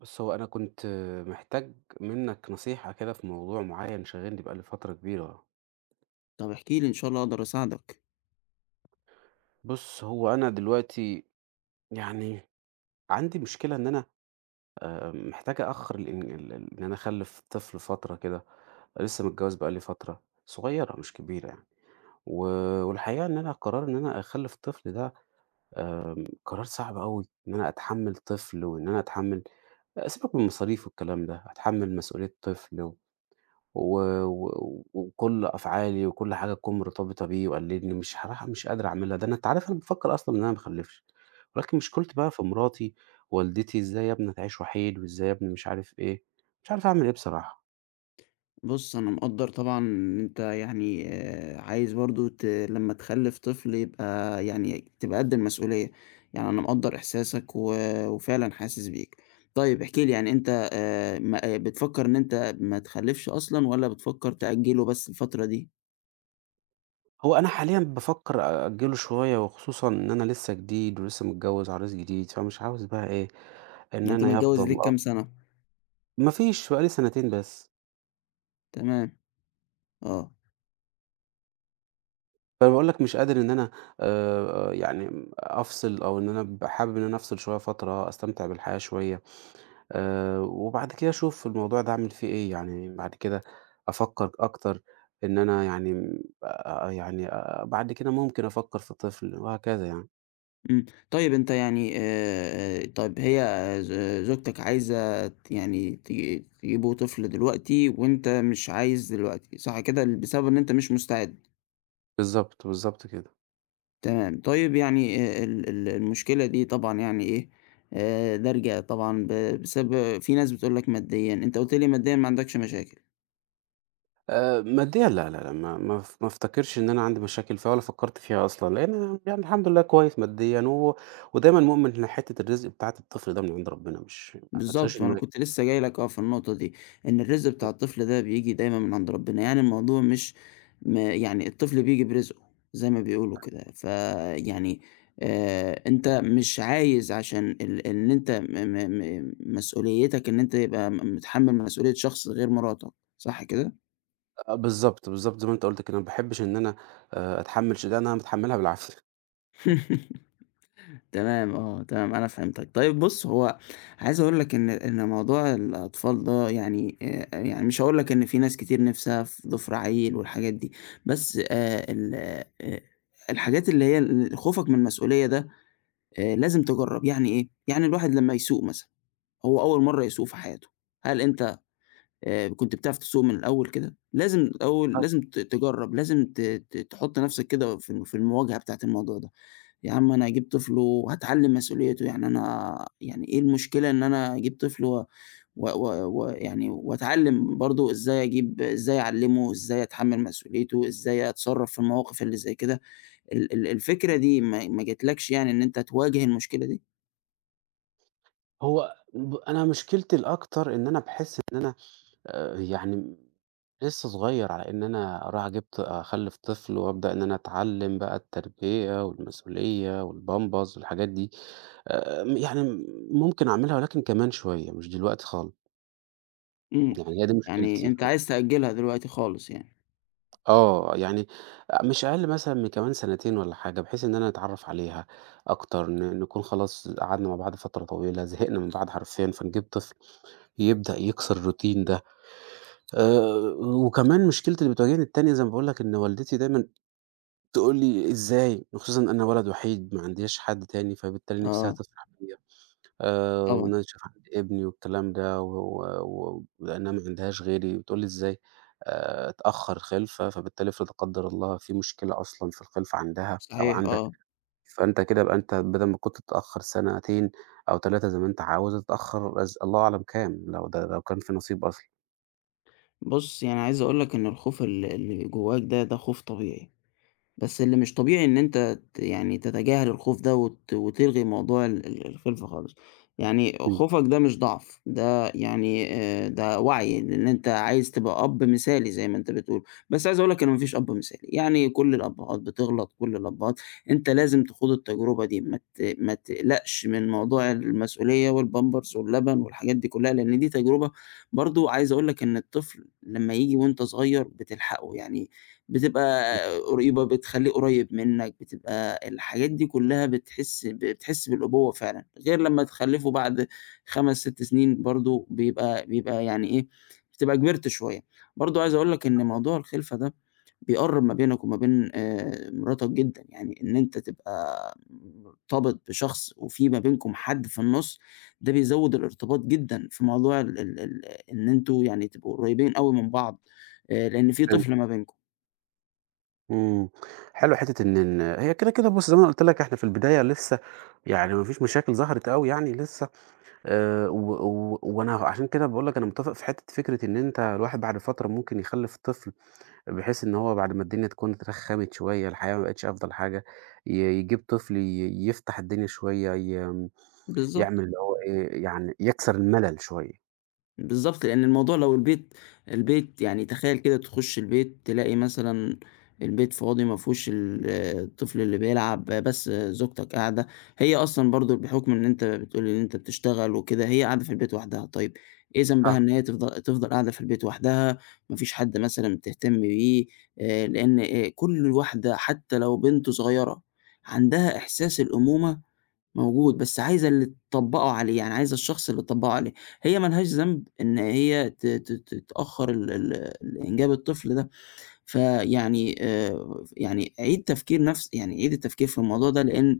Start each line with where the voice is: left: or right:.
right: بُص، هو أنا كنت محتاج منّك نصيحة كده في موضوع معيّن شاغلني بقى لي فترة كبيرة.
left: طب احكِ لي إن شاء الله أقدر أساعدك.
right: بُص، هو أنا دلوقتي يعني عندي مشكلة إن أنا محتاج أأخّر الإن ال ال إن أنا أخلِّف طفل فترة كده، لسّه متجوّز بقى لي فترة صغيّرة مش كبيرة يعني، و والحقيقة إن أنا قرار إن أنا أخلِّف طفل ده قرار صعب أوي إن أنا أتحمّل طفل وإن أنا أتحمّل سيبك من المصاريف والكلام ده، أتحمّل مسؤولية طفل و و و وكل أفعالي وكل حاجة تكون مرتبطة بيه وقال لي إني مش هاروح مش قادر أعملها، ده أنا أنت عارف أنا بافكّر أصلًا إن أنا ما اخلّفش، ولكن مشكلتي بقى في مراتي، والدتي إزاي يا ابني تعيش وحيد وإزاي يا ابني مش عارف إيه، مش عارف أعمل إيه بصراحة.
left: بُص، أنا مقدّر طبعًا إن أنت يعني عايز برضه لمّا تخلِّف طفل يبقى يعني تبقى قد المسؤولية، يعني أنا مقدّر إحساسك و وفعلًا حاسس بيك. طيب احكِ لي يعني أنت ما آه، بتفكّر إن أنت ما تخلِّفش أصلًا والّا بتفكّر تأجّله بس الفترة دي؟
right: هو أنا حاليًا بافكّر أأجّله شوية وخصوصًا إن أنا لسه جديد ولسه متجوّز وعريس جديد، فمش عاوز بقى إيه، إن
left: يعني أنت
right: أنا
left: متجوّز
right: يفضل
left: ليك كام
right: أب
left: سَنة؟
right: ما فيش بقى لي سنتين بس.
left: تمام، آه.
right: فأنا باقول لك مش قادر إن أنا يعني أفصل أو إن أنا أبقى حابب إن أنا أفصل شوية فترة، أستمتع بالحياة شوية، وبعد كده أشوف الموضوع ده أعمل فيه إيه، يعني بعد كده أفكّر أكتر إن أنا يعني م يعني بعد كده ممكن أفكّر في طفل وهكذا يعني.
left: إمم. طيب أنت يعني طيب هي آه، ز آه، زوجتك عايزة يعني تجيبوا طفل دلوقتي وأنت مش عايز دلوقتي، صح كده؟ بسبب إن أنت مش مستعد.
right: بالضبط، بالضبط كده.
left: تمام. طيب يعني ال ال المشكلة دي طبعًا يعني إيه، دارجة طبعًا ب بسب في ناس بتقول لك ماديًا، أنت قُلت لي ماديًا ما عندكش مشاكل.
right: ماديًا لا، لا، لا، ما أفتكرش إن أنا عندي مشاكل فيها ولا فكّرت فيها أصلًا، لإن أنا يعني الحمد لله كويس ماديًا ودايمًا مؤمن إن حتّة الرزق بتاعة الطفل ده من عند ربنا، مش ما تشغلش
left: بالضبط، وأنا كنت
right: دماغك.
left: لسه جاي لك في النقطة دي، إن الرزق بتاع الطفل ده بييجي دايمًا من عند ربنا، يعني الموضوع مش يعني الطفل بييجي برزقه زي ما بيقولوا كده، فيعني أنت مش عايز عشان إن أنت م م م مسؤوليتك إن أنت يبقى متحمل مسؤولية شخص غير مراتك، صح كده؟
right: آه، بالضبط، بالضبط زي ما أنت قُلت كده، ما باحبش إن أنا أتحمّل ش ده أنا متحمّلها بالعافية.
left: تمام آه، تمام أنا فهمتك. طيب بُص، هو عايز أقول لك إن موضوع الأطفال ده يعني يعني مش هاقول لك إن في ناس كتير نِفْسها في ضفر عيل والحاجات دي، بس ال آآ الحاجات اللي هي خوفك من المسؤولية ده لازم تجرّب، يعني إيه؟ يعني الواحد لمّا يسوق مثلًا، هو أول مرّة يسوق في حياته، هل أنت كنت بتعرف تسوق من الأول كده؟ لازم الأول لازم تجرّب، لازم ت ت تحُط نَفْسك كده في في المواجهة بتاعة الموضوع ده. يا عم أنا هاجيب طفل وهاتعلّم مسؤوليته، يعني أنا يعني إيه المشكلة إن أنا أجيب طفل و و و ويعني وأتعلّم برضه إزاي أجيب إزاي أعلّمه، إزاي أتحمّل مسؤوليته، إزاي أتصرّف في المواقف اللي زي كده. ال ال الفكرة دي ما جاتلكش يعني إن أنت تواجه المشكلة دي؟
right: هو أنا مشكلتي الأكتر إن أنا باحس إن أنا يعني لسه صغير على إن أنا أروح جِبت أخلِّف طفل وأبدأ إن أنا أتعلِّم بقى التربية والمسؤولية والpampers والحاجات دي، م يعني ممكن أعملها ولكن كمان شوية مش دلوقتي خالص،
left: إمم.
right: يعني هي دي
left: يعني
right: مشكلتي
left: أنت عايز تأجّلها دلوقتي خالص يعني.
right: آه، يعني مش أقل مثلًا من كمان سنتين والّا حاجة، بحيث إن أنا أتعرّف عليها أكتر، نكون خلاص قعدنا مع بعض فترة طويلة، زهقنا من بعض حرفيًا، فنجيب طفل يبدأ يكسر الroutine ده. وكمان مشكلتي اللي بتواجهني التانية زي ما باقول لك إن والدتي دايمًا تقول لي: "إزاي؟" خصوصًا أنا ولد وحيد ما عنديش حد تاني، فبالتالي نفسها
left: آه،
right: تفرح بيّا
left: طبعًا.
right: وإن أنا أشوف عندي ابني والكلام ده و و ولأنها ما عندهاش غيري، بتقول لي: "إزاي اتأخر خِلفة، فبالتالي افرض لا قدر الله في مشكلة أصلًا في الخِلفة عندها أو
left: صحيح،
right: عندك،
left: آه.
right: فأنت كده يبقى أنت بدل ما كنت تتأخر سنتين أو 3 زي ما أنت عاوز، هتتأخر الله أعلم كام." لو ده لو كان في نصيب أصلًا.
left: بُص، يعني عايز أقول لك إن الخوف اللي جواك ده، ده خوف طبيعي. بس اللي مش طبيعي إن أنت يعني تتجاهل الخوف ده وتلغي موضوع ال ال الخِلْفة خالص، يعني
right: إمم،
left: خوفك ده مش ضعف، ده يعني ده وعي، لإن أنت عايز تبقى أب مثالي زي ما أنت بتقول، بس عايز أقول لك إن ما فيش أب مثالي، يعني كل الأبهات بتغلط، كل الأبهات أنت لازم تخوض التجربة دي، ما تقلقش من موضوع المسؤولية والpampers واللبن والحاجات دي كلّها، لإن دي تجربة برضه عايز أقول لك إن الطفل لمّا ييجي وأنت صغير بتلحقه، يعني بتبقى قريبة، بتخلّيه قريّب منّك، بتبقى الحاجات دي كلّها بتحس بتحس بالأبوة فعلًا، غير لمّا تخلّفه بعد 5، 6 سنين برضه بيبقى يعني إيه، بتبقى كبرت شوية. برضه عايز أقول لك إن موضوع الخِلفة ده بيقرّب ما بينك وما بين مراتك جدًا، يعني إن أنت تبقى مرتبط بشخص وفي ما بينكم حد في النُص، ده بيزوّد الارتباط جدًا في موضوع ال ال ال إن أنتم يعني تبقوا قريّبين أوي من بعض، لإن في
right: إمم.
left: طفل ما بينكم.
right: إمم، حلو حتّة إن هي كده، كده بُص زي ما أنا قُلت لك إحنا في البداية لسه يعني ما فيش مشاكل ظهرت أوي يعني لسه، و و وأنا عشان كده باقول لك أنا متّفق في حتّة فكرة إن أنت الواحد بعد فترة ممكن يخلّف طفل، بحيث إن هو بعد ما الدنيا تكون اترخّمت شوية، الحياة ما بقتش أفضل حاجة، يجيب طفل يفتح الدنيا شوية،
left: بالضبط،
right: يعمل اللي هو إيه، يعني يكسر الملل شوية.
left: بالضبط، لأن الموضوع لو البيت يعني تخيّل كده تخُش البيت تلاقي مثلًا البيت فاضي ما فيهوش الطفل اللي بيلعب، بس زوجتك قاعدة، هي أصلًا برضه بحُكم إن أنت بتقول لي إن أنت بتشتغل وكده، هي قاعدة في البيت وحدها، طيب إيه
right: آه،
left: ذنبها إن هي تفضل قاعدة في البيت وحدها، ما فيش حد مثلًا بتهتم بيه، لإن كل واحدة حتى لو بنت صغيرة عندها إحساس الأمومة موجود، بس عايزة اللي تطبّقه عليه، يعني عايزة الشخص اللي تطبّقه عليه، هي ما لهاش ذنب إن هي ت ت تتأخّر ال ال ال إنجاب الطفل ده. فيعني يعني عيد تفكير نفس يعني عيد التفكير في الموضوع ده لإن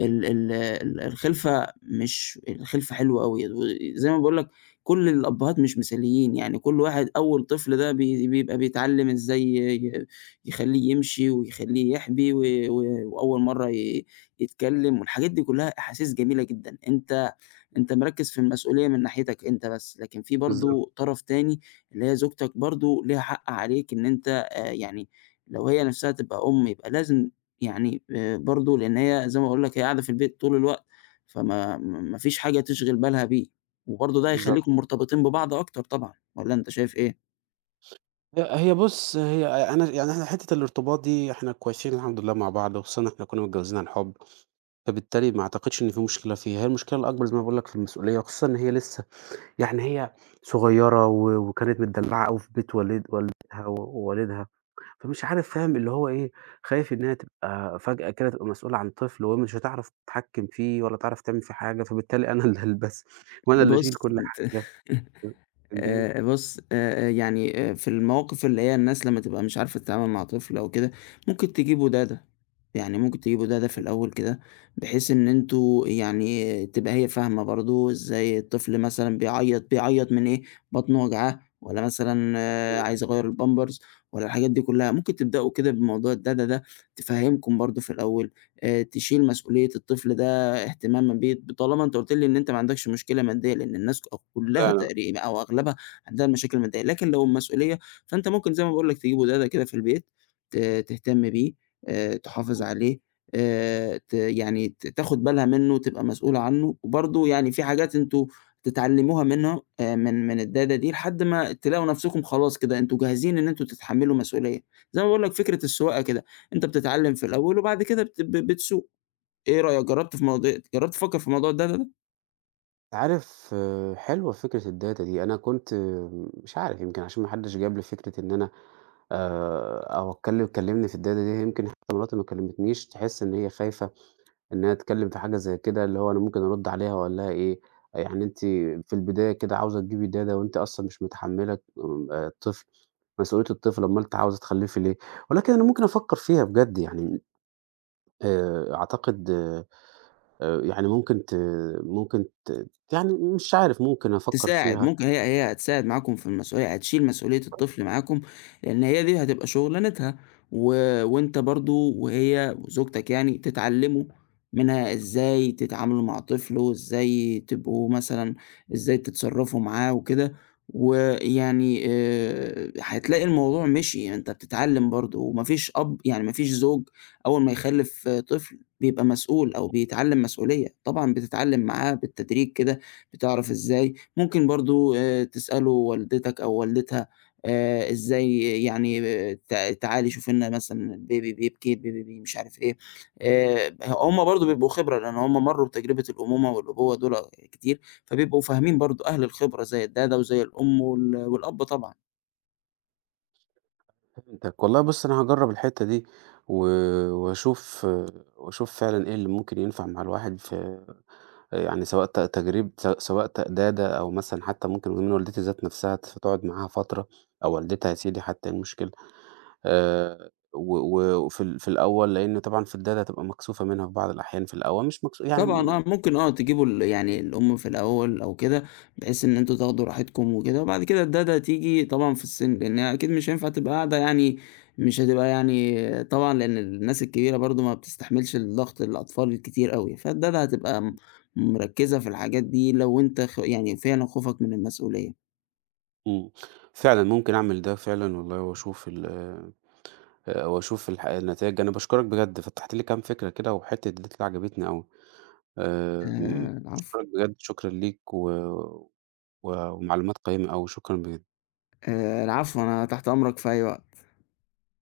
left: ال ال ال الخِلفة مش الخِلفة حلوة أوي، وزي ما باقول لك كل الأبّهات مش مثاليين، يعني كل واحد أول طفل ده بيبقى بيتعلّم إزاي يخلّيه يمشي ويخلّيه يحبي و و وأول مرّة يتكلّم والحاجات دي كلّها أحاسيس جميلة جدًا، أنت مركّز في المسؤولية من ناحيتك أنت بس، لكن في
right: بالضبط،
left: برضه طرف تاني اللي هي زوجتك برضه ليها حق عليك إن أنت يعني لو هي نفْسها تبقى أم يبقى لازم يعني برضه لإن هي زي ما باقول لك هي قاعدة في البيت طول الوقت، فما ما فيش حاجة تشغِل بالها بيه، وبرضه ده
right: بالضبط.
left: هيخلّيكم مرتبطين ببعض أكتر طبعًا، والّا أنت شايف إيه؟
right: لأ، هي بُص، هي أنا يعني إحنا حتّة الارتباط دي إحنا كويسين الحمد لله مع بعض، وخصوصًا إحنا كُنّا متجوّزين عن حُب، فبالتالي ما أعتقدش إن في مشكلة فيها، هي المشكلة الأكبر زي ما باقول لك في المسؤولية، وخصوصًا إن هي لسّه يعني هي صغيّرة وكانت متدلّعة أوي في بيت والد والدها ووالدها، فمش عارف فاهم اللي هو إيه، خايف إن هي تبقى فجأة كده تبقى مسؤولة عن طفل وهي مش هتعرف تتحكّم فيه ولا تعرف تعمل فيه حاجة، فبالتالي أنا اللي هالبسه وأنا اللي أشيل
left: بُص
right: كل
left: أنت
right: حاجة، فهمتني؟
left: بُص، يعني في المواقف اللي هي الناس لمّا تبقى مش عارفة تتعامل مع طفل أو كده، ممكن تجيبوا دادة، يعني ممكن تجيبوا دادة في الأول كده، بحيث إن أنتم يعني تبقى هي فاهمة برضه إزاي الطفل مثلًا بيعيّط، بيعيّط من إيه، بطنه وجعاه والّا مثلًا عايز أغيّر الpampers والّا الحاجات دي كلّها، ممكن تبدأوا كده بموضوع الدادة ده، تفهّمكم برضه في الأول، تشيل مسؤولية الطفل ده اهتمامًا بيه، طالما أنت قُلت لي إن أنت ما عندكش مشكلة مادية، لإن الناس كلّها
right: لا،
left: تقريبًا أو أغلبها عندها مشاكل مادية، لكن لو المسؤولية فأنت ممكن زي ما باقول لك تجيب ودادة كده في البيت، تهتم بيه، تحافظ عليه، ت يعني ت تاخد بالها منه، تبقى مسؤولة عنه، وبرضه يعني في حاجات أنتم تتعلموها منها من الدادة دي لحد ما تلاقوا نفسكم خلاص كده أنتم جاهزين إن أنتم تتحملوا مسؤولية، زي ما باقول لك فكرة السواقة كده، أنت بتتعلم في الأول وبعد كده بت ب بتسوق. إيه رأيك جرّبت تفكّر في الموضوع ده؟
right: عارف آه، حلوة فكرة الdata دي، أنا كنت آه، مش عارف يمكن عشان ما حدش جاب لي فكرة إن أنا أو أتكلم كلمني في الdata دي، يمكن حتى مراتي ما كلمتنيش تحس إن هي خايفة إنها تتكلم في حاجة زي كده، اللي هو أنا ممكن أرد عليها وأقول لها إيه، يعني أنتِ في البداية كده عاوزة تجيبي data وأنتِ أصلًا مش متحملة الطفل مسؤولية الطفل، أومال أنتِ عاوزة تخلفي ليه؟ ولكن أنا ممكن أفكر فيها بجد يعني أعتقد يعني ممكن ت ممكن ت يعني مش عارف ممكن أفكّر
left: تساعد،
right: فيها،
left: ممكن هي هتساعد معاكم في المسؤولية، هتشيل مسؤولية الطفل معاكم، لإن هي دي هتبقى شغلانتها، و وأنت برضه وهي وزوجتك يعني تتعلموا منها إزاي تتعاملوا مع طفل، وإزاي تبقوا مثلًا إزاي تتصرفوا معاه وكده، ويعني هتلاقي الموضوع مشي، يعني أنت بتتعلم برضه، وما فيش أب يعني ما فيش زوج أول ما يخلف طفل بيبقى مسؤول أو بيتعلم مسؤولية، طبعًا بتتعلم معاه بالتدريج كده، بتعرف إزاي ممكن برضه تسأله والدتك أو والدتها إزاي يعني ت تعالي شوفي لنا مثلًا البيبي بيبكي، البيبي مش عارف إيه، هُم برضه بيبقوا خبرة، لإن هُم مرّوا بتجربة الأمومة والأبوة دول كتير، فبيبقوا فاهمين برضه أهل الخبرة زي الدادة وزي الأم والأب طبعًا.
right: فهمتك. والله بُص أنا هاجرّب الحتّة دي و وأشوف آه، وأشوف فعلًا إيه اللي ممكن ينفع مع الواحد في يعني سواء تجريب سواء تقدادة أو مثلًا حتّى ممكن من والدتي ذات نَفْسها فتقعد معاها فترة أو والدتها يا سيدي حتّى إيه المشكلة، و و وفي في الأول لإن طبعًا في الدادة هتبقى مكسوفة منها في بعض الأحيان في الأول، مش مكسو
left: طبعًا
right: يعني
left: ممكن تجيبوا يعني الأم في الأول أو كده، بحيث إن أنتم تاخدوا راحتكم وكده، وبعد كده الدادة تيجي طبعًا في السن لإن أكيد مش هينفع تبقى قاعدة يعني مش هتبقى يعني طبعًا لإن الناس الكبيرة برضه ما بتستحملش الضغط الأطفال الكتير أوي، فالدادة هتبقى مركّزة في الحاجات دي لو أنت يعني فعلًا خوفك من المسؤولية.
right: إمم، فعلًا ممكن أعمل ده فعلًا والله وأشوف النتايج. أنا باشكرك بجد، فتحت لي كام فكرة كده، وحتّة الداتا عجبتني أوي.
left: العفو،
right: باشكرك بجد، شكرًا ليك و و ومعلومات قيّمة أوي، شكرًا بجد.
left: العفو، أنا تحت أمرك في أي وقت.